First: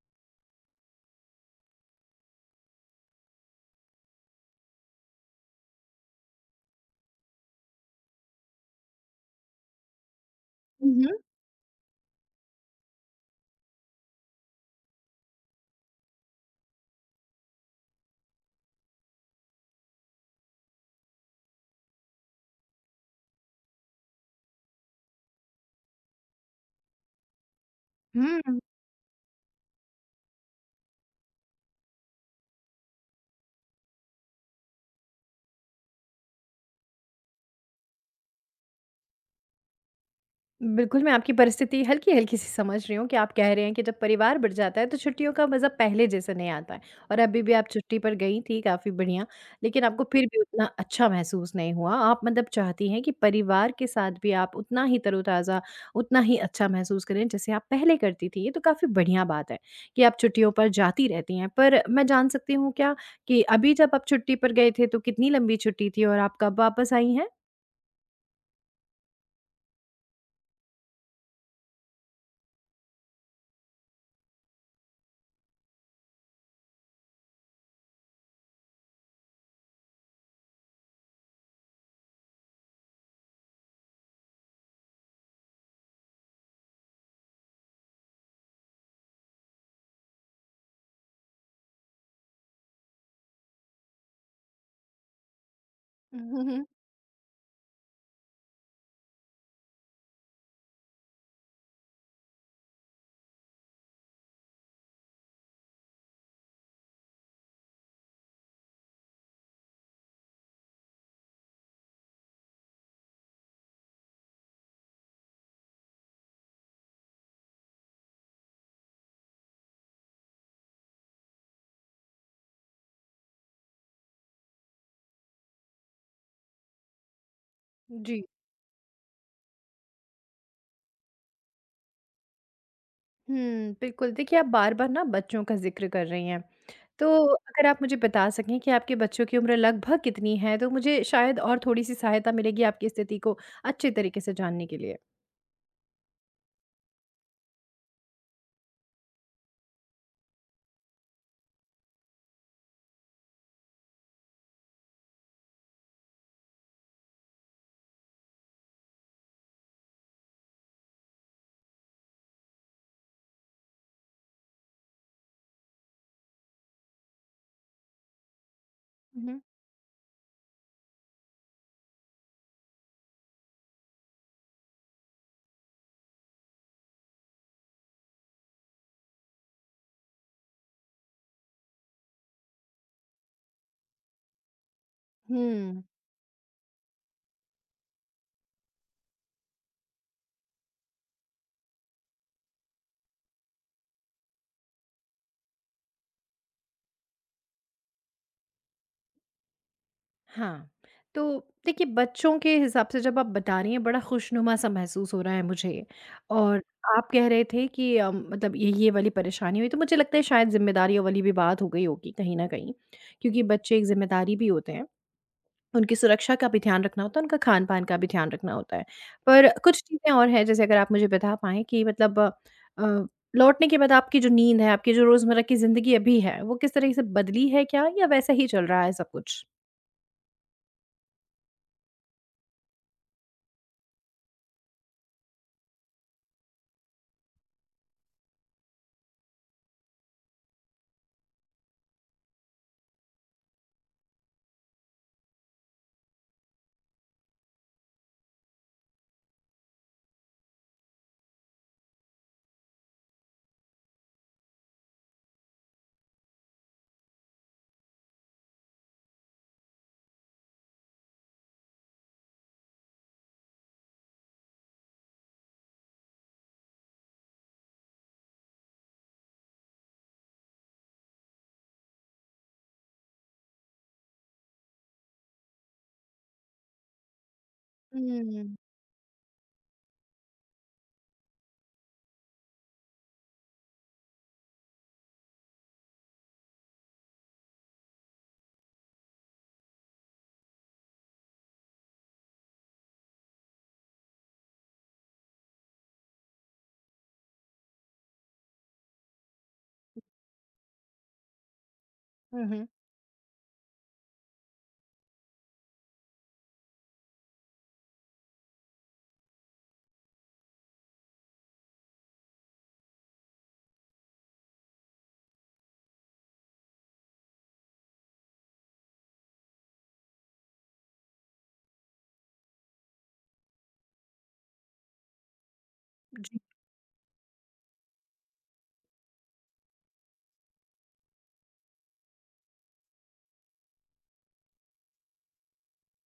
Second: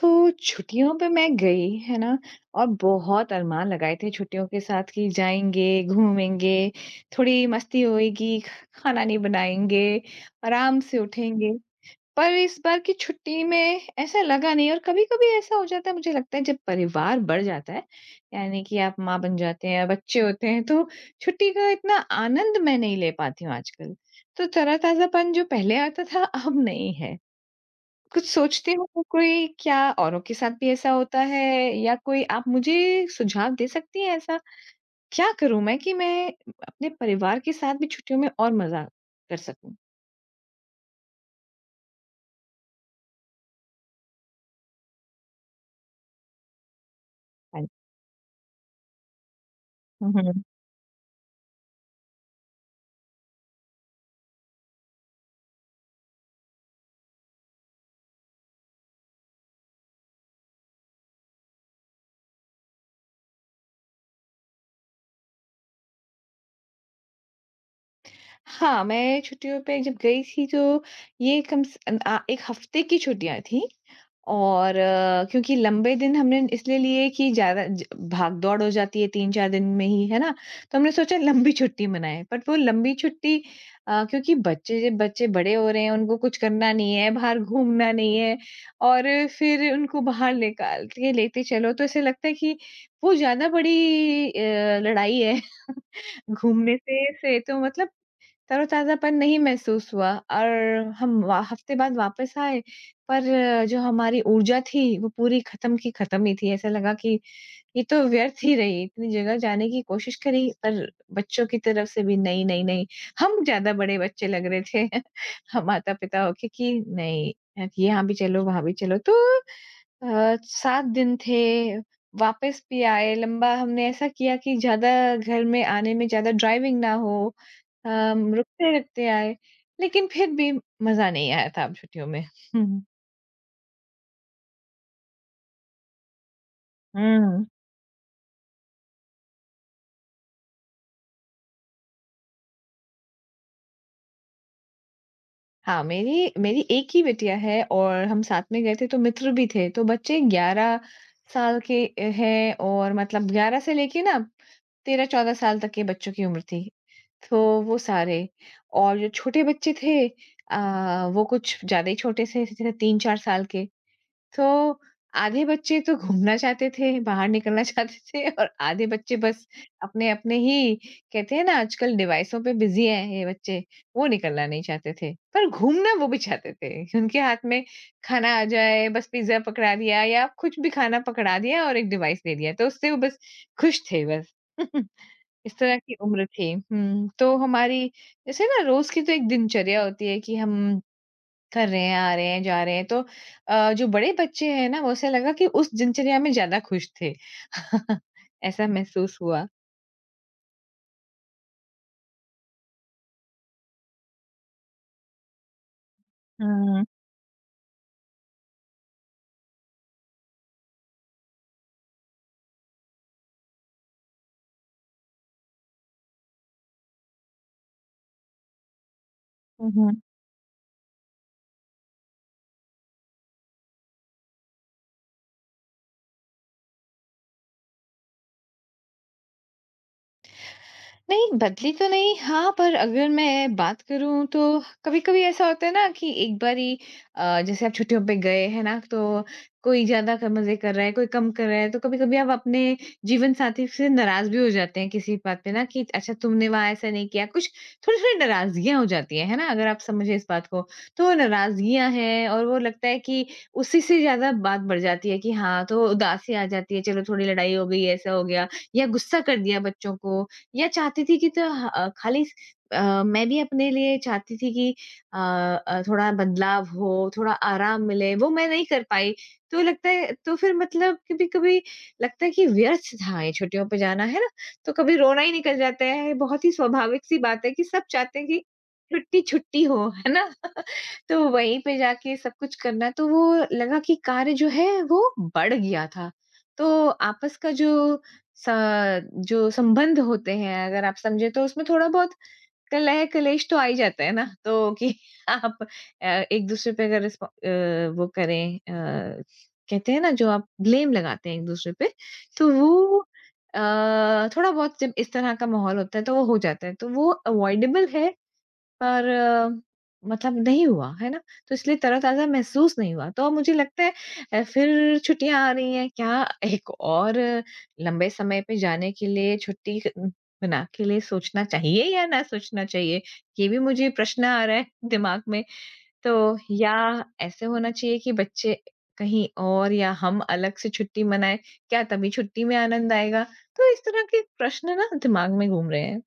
तो छुट्टियों पे मैं गई, है ना? और बहुत अरमान लगाए थे छुट्टियों के साथ कि जाएँगे, घूमेंगे, थोड़ी मस्ती होएगी, ख खाना नहीं बनाएँगे, आराम हुँ, से हुँ। उठेंगे। पर इस बार की छुट्टी में ऐसा लगा नहीं और कभी-कभी ऐसा हो जाता है मुझे लगता है जब परिवार बढ़ जाता है, यानी कि आप माँ बन जाते हैं, बच्चे होते हैं तो छुट्टी का इतना आनंद मैं नहीं ले पाती हूँ आजकल। तो तरो-ताज़ापन जो पहले आता था अब नहीं है। कुछ हुँ, सोचते हो तो कोई क्या औरों के साथ भी ऐसा होता है या कोई आप मुझे सुझाव दे सकती हैं ऐसा? क्या करूँ मैं कि मैं अपने परिवार के साथ भी छुट्टियों में और मज़ा कर सकूँ? बिल्कुल मैं आपकी परिस्थिति हल्की-हल्की सी समझ रही हूँ कि आप कह रहे हैं कि जब परिवार बढ़ जाता है तो छुट्टियों का मज़ा पहले जैसा नहीं आता है और अभी भी हाँ आप जी। छुट्टी पर गई थी काफ़ी बढ़िया, लेकिन आपको हुँ, फिर भी हुँ। उतना अच्छा महसूस नहीं हुआ। आप मतलब चाहती हैं कि परिवार के साथ भी आप उतना ही तरोताज़ा, उतना ही अच्छा महसूस करें जैसे आप पहले करती थी। ये तो काफ़ी बढ़िया बात है कि आप छुट्टियों पर जाती रहती हैं। पर मैं जान सकती हूँ क्या कि अभी जब आप छुट्टी पर गए थे तो कितनी लंबी छुट्टी थी और आप कब वापस आई हैं? हाँ, मैं छुट्टियों पे जब गई थी तो ये कम से 1 हफ़्ते की छुट्टियाँ थी। और क्योंकि लंबे दिन हमने इसलिए लिए कि ज़्यादा ज भाग-दौड़ हो जाती है 3-4 दिन में ही, है ना? तो हमने सोचा लंबी छुट्टी मनाएँ, बट वो लंबी छुट्टी क्योंकि बच्चे बच्चे बड़े हो रहे हैं, उनको कुछ करना नहीं है, बाहर घूमना नहीं है और फिर उनको बाहर निकाल के लेते चलो, तो ऐसे लगता है कि वो ज़्यादा बड़ी लड़ाई है हुँ, हुँ, हुँ। घूमने से तो मतलब तरोताज़ापन नहीं महसूस हुआ और हम वा हफ्ते बाद वापस आए, पर जो हमारी ऊर्जा थी वो पूरी ख़त्म की ख़त्म ही थी। ऐसा लगा कि ये तो व्यर्थ ही रही, इतनी जगह जाने की कोशिश करी पर बच्चों की तरफ से भी नहीं, नहीं, नहीं, हम ज़्यादा बड़े बच्चे लग रहे थे हम माता-पिता होके कि नहीं, यहाँ भी चलो, वहाँ भी चलो। तो 7 दिन थे, वापस भी आए, लंबा हमने ऐसा किया कि ज़्यादा घर में आने में ज़्यादा ड्राइविंग ना हो, जी। रुकते-रुकते आए, लेकिन फिर भी मज़ा नहीं आया था अब छुट्टियों में। हुँ, हुँ, बिल्कुल। देखिए, आप बार-बार ना बच्चों का ज़िक्र कर रही हैं, तो हुँ। अगर आप मुझे बता सकें कि आपके बच्चों की उम्र लगभग कितनी है, तो मुझे शायद और थोड़ी-सी सहायता मिलेगी आपकी स्थिति को अच्छे तरीके से जानने के लिए। हाँ, मेरी मेरी एक ही बिटिया है और हम साथ में गए थे तो मित्र भी थे। तो बच्चे 11 साल के हैं और मतलब 11 से लेके ना 13-14 साल तक के बच्चों की उम्र थी। तो वो सारे और जो छोटे बच्चे थे वो कुछ ज़्यादा ही छोटे से थे 3-4 साल के। तो आधे बच्चे तो घूमना चाहते थे, बाहर निकलना चाहते थे और आधे बच्चे हुँ, हुँ। बस अपने-अपने ही कहते हैं ना आजकल डिवाइसों पे बिज़ी हैं ये बच्चे, वो निकलना नहीं चाहते थे। पर घूमना वो भी चाहते थे। उनके हाथ में खाना आ जाए, बस पिज़्ज़ा पकड़ा दिया या कुछ भी खाना पकड़ा दिया और एक डिवाइस दे दिया, तो उससे वो बस खुश थे बस। इस तरह हुँ, की उम्र थी। हुँ, तो हमारी जैसे ना रोज़ की तो एक दिनचर्या होती है कि हम कर रहे हैं, आ रहे हैं, जा रहे हैं। तो जो बड़े बच्चे हैं ना, वो ऐसा लगा कि उस दिनचर्या में ज़्यादा खुश थे। ऐसा महसूस हुआ। हाँ। तो देखिए, बच्चों के हिसाब से जब आप बता रही हैं, बड़ा खुशनुमा सा महसूस हो रहा है मुझे और हुँ। आप कह रहे थे कि मतलब ये वाली परेशानी हुई, तो मुझे लगता है शायद ज़िम्मेदारियों वाली भी बात हो गई होगी कहीं न कहीं, क्योंकि बच्चे एक ज़िम्मेदारी भी होते हैं। उनकी सुरक्षा का भी ध्यान रखना होता है, उनका खान-पान का भी ध्यान रखना होता है। पर हुँ, कुछ हुँ। चीज़ें और हैं जैसे अगर आप मुझे बता पाएँ कि मतलब लौटने के बाद आपकी जो नींद है, आपकी जो रोज़मर्रा की ज़िंदगी अभी है, वो किस तरीके से बदली है क्या या वैसा ही चल रहा है सब कुछ? नहीं, बदली तो नहीं हाँ, पर अगर मैं बात करूँ तो कभी-कभी ऐसा होता है ना कि एक बारी जैसे आप छुट्टियों पे गए, है ना? तो कोई ज़्यादा क मज़े कर रहा है, कोई कम कर रहा है, तो कभी-कभी आप अपने जीवनसाथी से नाराज़ भी हो जाते हैं किसी बात पे ना कि अच्छा तुमने वहाँ ऐसा नहीं किया। कुछ थोड़ी-थोड़ी नाराज़गियाँ हो जाती हैं, है ना? अगर आप समझे इस बात को। तो नाराज़गियाँ हैं और वो लगता है कि उसी से ज़्यादा बात बढ़ जाती है कि हाँ, तो उदासी आ जाती है, चलो थोड़ी लड़ाई हो गई, ऐसा हो गया या गुस्सा कर दिया बच्चों को या चाहती थी कि तो खाली मैं भी अपने लिए चाहती थी कि अ थोड़ा बदलाव हो, थोड़ा आराम मिले, वो मैं नहीं कर पाई। तो लगता है तो फिर मतलब कभी-कभी लगता है कि व्यर्थ था ये छुट्टियों पे जाना, है ना? तो कभी रोना ही निकल जाता है, बहुत ही स्वाभाविक सी बात है कि सब चाहते हैं हुँ, कि छुट्टी-छुट्टी हो, है ना? तो वहीं पे जाके सब कुछ करना तो वो लगा कि कार्य जो है वो बढ़ गया था। तो आपस का स जो संबंध होते हैं अगर आप समझे तो उसमें थोड़ा-बहुत कलह-कलेश तो आ ही जाता है ना। तो कि आप एक-दूसरे पे अगर वो करें, कहते हैं ना जो आप ब्लेम लगाते हैं एक-दूसरे पे हुँ, तो हुँ। वो थोड़ा-बहुत जब इस तरह का माहौल होता है तो वो हो जाता है। तो वो अवॉइडेबल है पर मतलब नहीं हुआ, है ना? तो इसलिए तरोताज़ा महसूस नहीं हुआ। तो मुझे लगता है फिर छुट्टियाँ आ रही हैं, क्या एक और लंबे समय पे जाने के लिए छुट्टी क बना के लिए सोचना चाहिए या ना सोचना चाहिए? ये भी मुझे प्रश्न आ रहा है दिमाग में। तो या ऐसे होना चाहिए कि बच्चे कहीं और या हम अलग से छुट्टी मनाएँ, क्या तभी छुट्टी में आनंद आएगा? तो इस तरह के प्रश्न ना दिमाग में घूम रहे हैं।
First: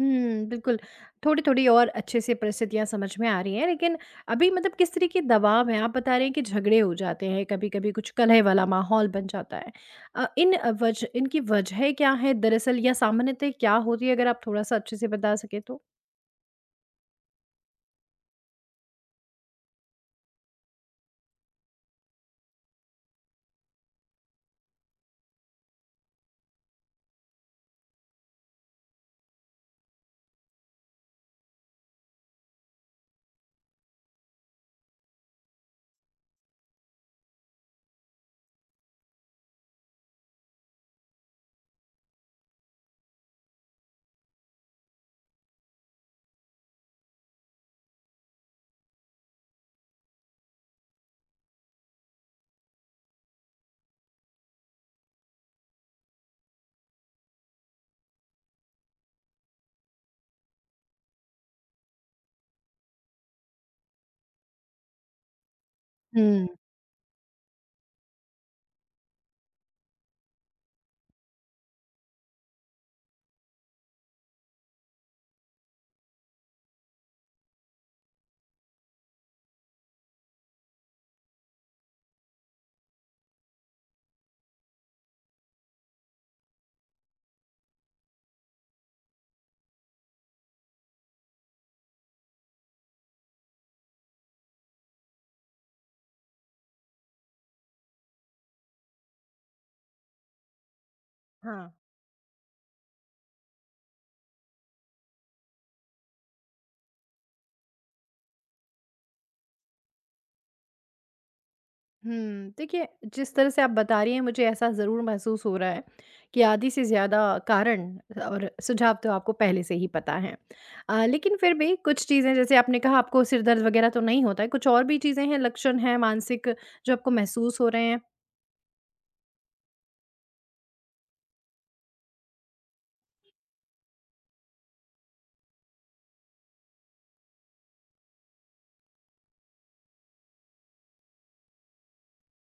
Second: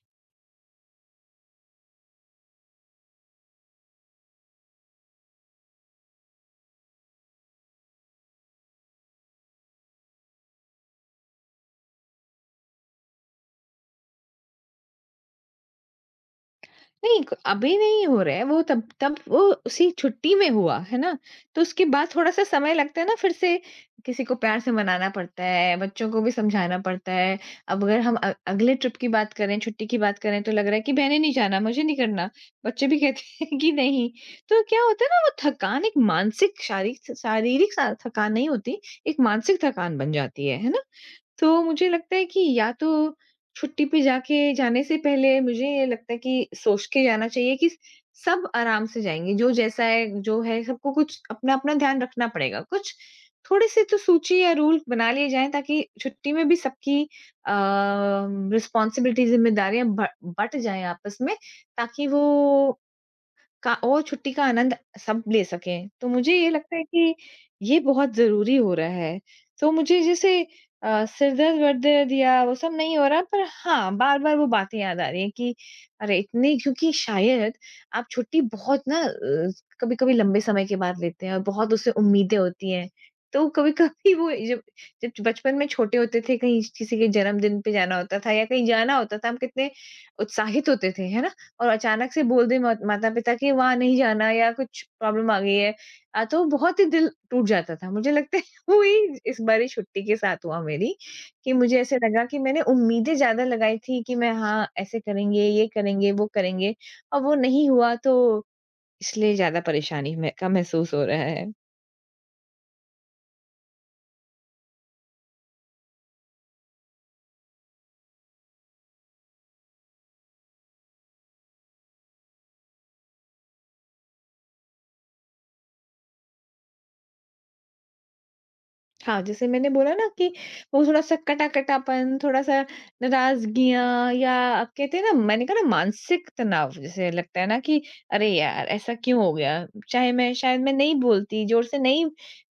हुँ, बिल्कुल। थोड़ी-थोड़ी और अच्छे से परिस्थितियाँ समझ में आ रही हैं, लेकिन अभी मतलब किस तरह के दबाव हैं? आप बता रहे हैं कि झगड़े हो जाते हैं, कभी-कभी कुछ कलह वाला माहौल बन जाता है। अ, इन वज इनकी वजह क्या है दरअसल या सामान्यतः क्या होती है? अगर आप थोड़ा-सा अच्छे से बता सकें तो? नहीं, क अभी नहीं हो रहा है, वो तब तब वो उसी छुट्टी में हुआ, है ना? तो उसके बाद थोड़ा-सा समय लगता है ना फिर से, किसी को प्यार से मनाना पड़ता है, बच्चों को भी समझाना पड़ता है। अब अगर हम अगले ट्रिप की बात करें, छुट्टी की बात करें तो लग रहा है कि मैंने नहीं जाना, मुझे नहीं करना। बच्चे भी कहते हैं कि नहीं। तो क्या होता है ना वो थकान एक मानसिक शारीरिक शारीरिक सा थकान नहीं होती, एक मानसिक थकान बन जाती है ना? तो मुझे लगता है कि या तो छुट्टी पे जाके जाने से पहले मुझे ये लगता है कि सोच के जाना चाहिए कि सब आराम से जाएँगे, जो जैसा है, जो है सबको कुछ अपना-अपना ध्यान रखना पड़ेगा। कुछ थोड़े-से तो सूची या रूल बना लिए जाएँ ताकि छुट्टी में भी सबकी अ, रिस्पॉन्सिबिलिटी ज़िम्मेदारियाँ ब बँट जाएँ आपस में ताकि वो का और छुट्टी का आनंद सब ले सकें। तो मुझे हुँ। ये लगता है कि ये बहुत ज़रूरी हो रहा है। तो मुझे जैसे सिर दर्द, वर्दर्द या वो सब नहीं हो रहा पर हाँ, बार-बार वो बातें याद आ रही हैं कि अरे! इतनी क्योंकि शायद आप छुट्टी बहुत ना कभी-कभी लंबे समय के बाद लेते हैं और बहुत उससे उम्मीदें होती हैं। तो कभी-कभी वो जब जब बचपन में छोटे होते थे, कहीं किसी के जन्मदिन पे जाना होता था या कहीं जाना होता था, हम कितने उत्साहित होते थे, है ना? और अचानक से बोल दें मत माता-पिता कि वहाँ नहीं जाना या कुछ प्रॉब्लम आ गई है तो बहुत ही दिल टूट जाता था। मुझे लगता है वही इस बारी छुट्टी के साथ हुआ मेरी कि हाँ। मुझे ऐसे लगा कि मैंने उम्मीदें ज़्यादा लगाई थी कि मैं हाँ, ऐसे करेंगे, ये करेंगे, वो करेंगे और वो नहीं हुआ तो इसलिए ज़्यादा परेशानी में का महसूस हो रहा है। देखिए, जिस तरह से आप बता रही हैं, मुझे ऐसा ज़रूर महसूस हो रहा है कि आधी से ज़्यादा कारण और सुझाव तो आपको पहले से ही पता हैं। लेकिन फिर भी कुछ चीज़ें, जैसे आपने कहा आपको सिर दर्द वग़ैरह तो नहीं होता है, कुछ और भी चीज़ें हैं, लक्षण हैं मानसिक जो आपको महसूस हो रहे हैं? हाँ, जैसे मैंने बोला ना कि वो थोड़ा-सा कटा-कटापन, थोड़ा-सा नाराज़गियाँ या आप कहते हैं ना मैंने कहा ना मानसिक तनाव जैसे लगता है ना कि अरे यार! ऐसा क्यों हो गया? चाहे मैं शायद मैं नहीं बोलती, ज़ोर से नहीं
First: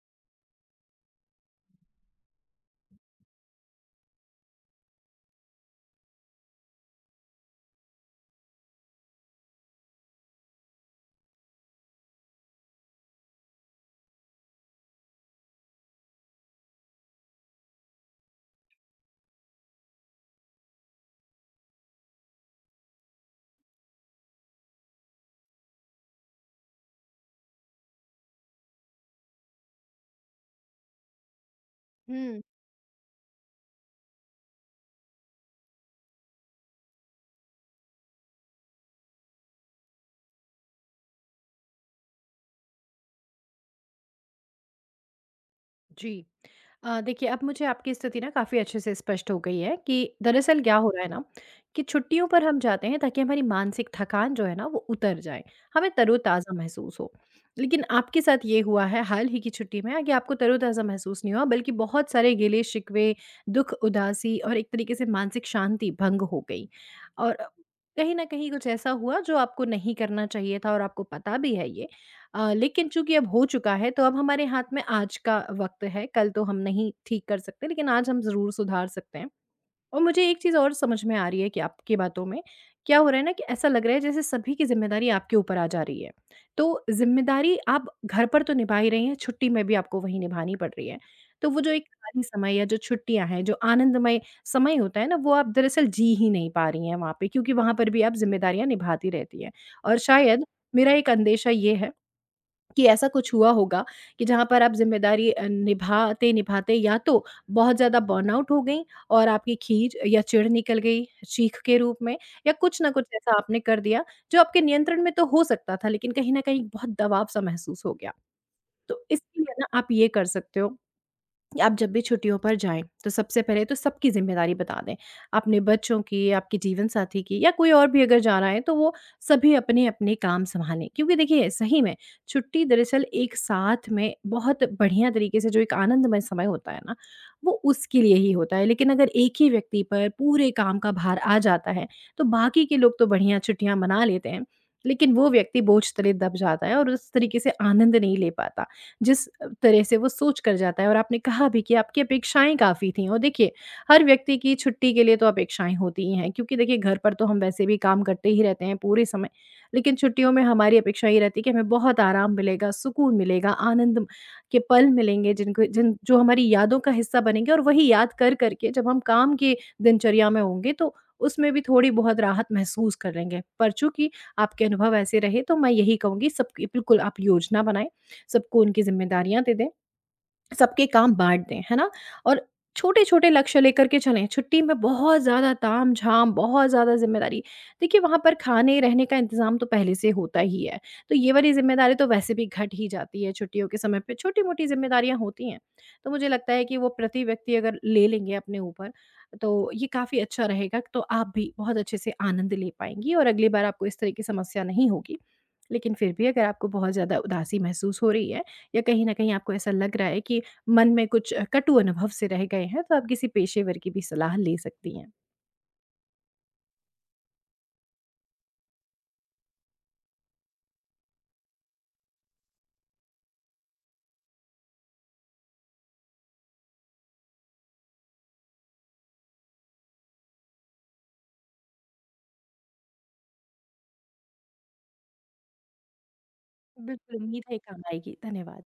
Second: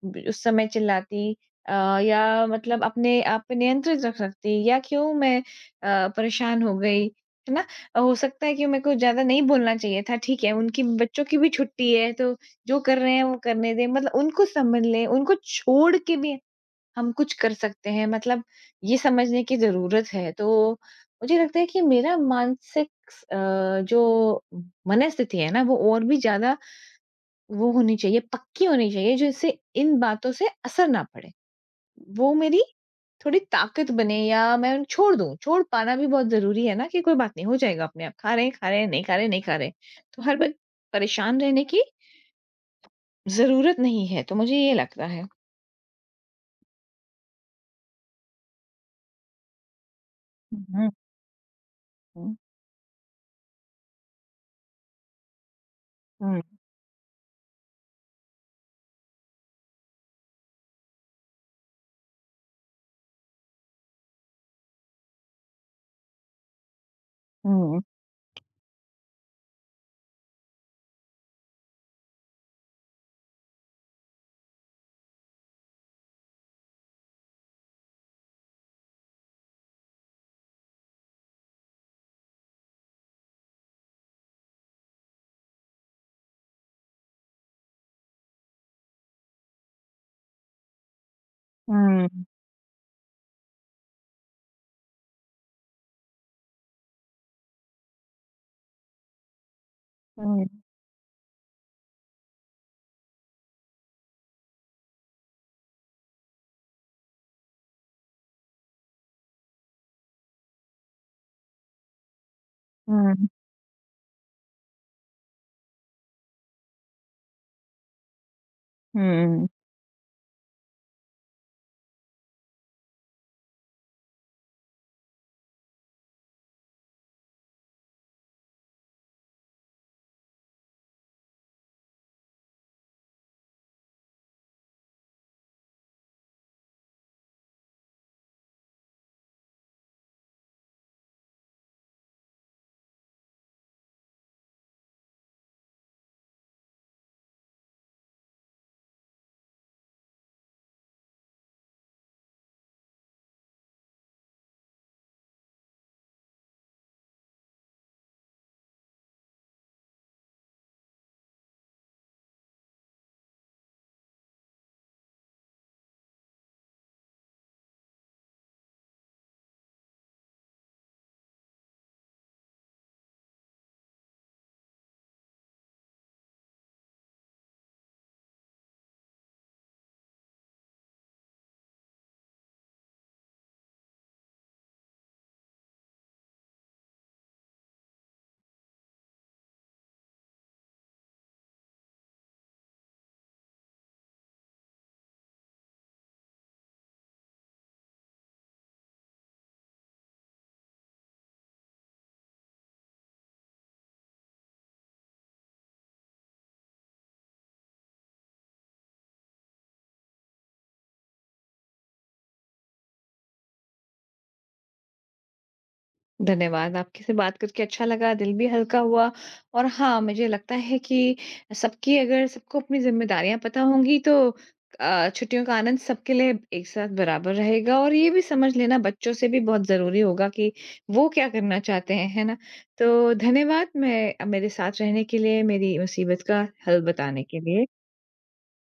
ब उस समय चिल्लाती अ, या मतलब अपने आप पे नियंत्रित रख सकती या क्यों मैं परेशान हो गई, है ना? हो सकता है कि मेरे को ज़्यादा नहीं बोलना चाहिए था, ठीक है, उनकी बच्चों की भी छुट्टी है, तो जो कर रहे हैं वो करने दें, मतलब उनको समझ लें, उनको छोड़ के भी हम कुछ कर सकते हैं मतलब ये समझने की ज़रूरत है। तो मुझे लगता है कि मेरा मानसिक अ, जो मनःस्थिति है ना, वो और भी ज़्यादा वो होनी चाहिए, पक्की होनी चाहिए जिससे इन बातों से असर ना पड़े। वो हुँ। मेरी थोड़ी ताकत बने या मैं उन छोड़ दूँ, छोड़ पाना भी बहुत ज़रूरी है ना कि कोई बात नहीं, हो जाएगा अपने आप। खा रहे हैं, नहीं खा रहे हैं, नहीं खा रहे हैं। तो हर वक़्त परेशान रहने की ज़रूरत नहीं है, तो मुझे ये लगता है। जी। देखिए, अब मुझे आपकी स्थिति ना काफ़ी अच्छे से स्पष्ट हो गई है कि दरअसल क्या हो हुँ, रहा है ना, कि छुट्टियों हुँ, पर हम जाते हैं ताकि हमारी मानसिक थकान जो है ना वो उतर जाए, हमें हुँ, तरोताज़ा महसूस हो। लेकिन आपके साथ ये हुआ है हाल ही की छुट्टी में कि आपको तरोताज़ा महसूस नहीं हुआ, बल्कि बहुत सारे गिले-शिकवे, दुःख, उदासी और एक तरीके से मानसिक शांति भंग हो गई। और हुँ, कहीं न कहीं कुछ ऐसा हुआ जो आपको नहीं करना चाहिए था, और आपको पता भी है ये। लेकिन चूँकि अब हो चुका है, तो अब हमारे हाथ में आज का वक़्त है, कल तो हम नहीं ठीक कर सकते, लेकिन आज हम ज़रूर सुधार सकते हैं। और मुझे एक चीज़ और समझ में आ रही है कि आपकी बातों में, क्या हो रहा है ना, कि ऐसा लग रहा है जैसे सभी की ज़िम्मेदारी आपके ऊपर आ जा रही है। तो ज़िम्मेदारी आप घर पर तो निभा ही रही हैं, छुट्टी में भी आपको वही निभानी पड़ रही है। तो वो जो एक हुँ, खाली समय या जो छुट्टियाँ हैं, जो आनंदमय समय होता है ना, वो आप दरअसल जी ही नहीं पा रही हैं वहाँ पे, क्योंकि वहाँ पर भी आप ज़िम्मेदारियाँ निभाती रहती हैं। और शायद हुँ। मेरा एक अंदेशा ये है कि ऐसा कुछ हुआ होगा कि जहाँ पर आप ज़िम्मेदारी निभाते-निभाते या तो बहुत ज़्यादा बर्नआउट हो गईं और आपकी खीज या चिढ़ निकल गई चीख के रूप में, या कुछ न कुछ हुँ। ऐसा आपने कर दिया जो आपके नियंत्रण में तो हो सकता था, लेकिन कहीं न कहीं बहुत दबाव सा महसूस हो गया। तो इसके हुँ, लिए ना आप ये कर सकते हो, आप जब भी छुट्टियों पर जाएँ, तो सबसे पहले तो सबकी ज़िम्मेदारी बता दें। अपने बच्चों की, आपके जीवनसाथी की, या कोई और भी अगर जा रहा है, तो वो सभी अपने-अपने काम सँभालें। क्योंकि देखिए, सही में छुट्टी दरअसल एक साथ में बहुत बढ़िया तरीके से जो एक आनंदमय समय होता है ना, वो उसके लिए ही होता है। लेकिन अगर एक ही व्यक्ति पर पूरे काम का भार आ जाता है, तो बाकी के लोग तो बढ़िया छुट्टियाँ मना लेते हैं, लेकिन वो व्यक्ति बोझ तले दब जाता है और उस तरीके से आनंद नहीं ले पाता। जिस तरह से वो सोच कर जाता है, और आपने कहा भी कि आपकी अपेक्षाएँ काफ़ी थीं, और देखिए, हर व्यक्ति की छुट्टी के लिए तो अपेक्षाएँ होती ही हैं, क्योंकि देखिए घर पर तो हम वैसे भी काम करते ही रहते हैं पूरे समय। लेकिन छुट्टियों में हमारी अपेक्षा ये रहती है कि हमें बहुत आराम मिलेगा, सुकून मिलेगा, आनंद के पल मिलेंगे जिनको जिन जो हमारी यादों का हिस्सा बनेंगे और वही याद कर कर के जब हम काम की दिनचर्या में होंगे तो उसमें भी थोड़ी बहुत राहत महसूस कर लेंगे। पर चूँकि आपके अनुभव ऐसे रहे, तो मैं यही कहूँगी, सबकी बिल्कुल आप योजना बनाएँ, सबको उनकी ज़िम्मेदारियाँ दे दें। सबके काम बाँट दें, है ना? और छोटे-छोटे लक्ष्य लेकर के चलें, छुट्टी में बहुत ज़्यादा ताम-झाम, बहुत ज़्यादा ज़िम्मेदारी, देखिए, वहाँ पर खाने, रहने का इंतज़ाम तो पहले से होता ही है, तो ये वाली ज़िम्मेदारी तो वैसे भी घट ही जाती है छुट्टियों के समय पे, छोटी-मोटी ज़िम्मेदारियाँ होती हैं। तो मुझे लगता है कि वो प्रति व्यक्ति अगर ले लेंगे अपने ऊपर, तो ये काफ़ी अच्छा रहेगा, तो आप भी बहुत अच्छे से आनंद ले पाएँगी और अगली बार आपको इस तरह की समस्या नहीं होगी। लेकिन फिर भी अगर आपको बहुत ज़्यादा उदासी महसूस हो रही है, या कहीं न कहीं आपको ऐसा लग रहा है कि मन में कुछ कटु अनुभव से रह गए हैं, तो आप किसी पेशेवर की भी सलाह ले सकती हैं। धन्यवाद। आपके से बात करके अच्छा लगा, दिल भी हल्का हुआ और हाँ, मुझे लगता है कि सबकी अगर सबको अपनी ज़िम्मेदारियाँ पता होंगी तो छुट्टियों का आनंद सबके लिए एक साथ बराबर रहेगा और ये भी समझ लेना बच्चों से भी बहुत ज़रूरी होगा कि वो क्या करना चाहते हैं, है ना? तो धन्यवाद मैं मेरे साथ रहने के लिए, मेरी मुसीबत का हल बिल्कुल, बताने के उम्मीद है ये लिए। काम आएगी। धन्यवाद।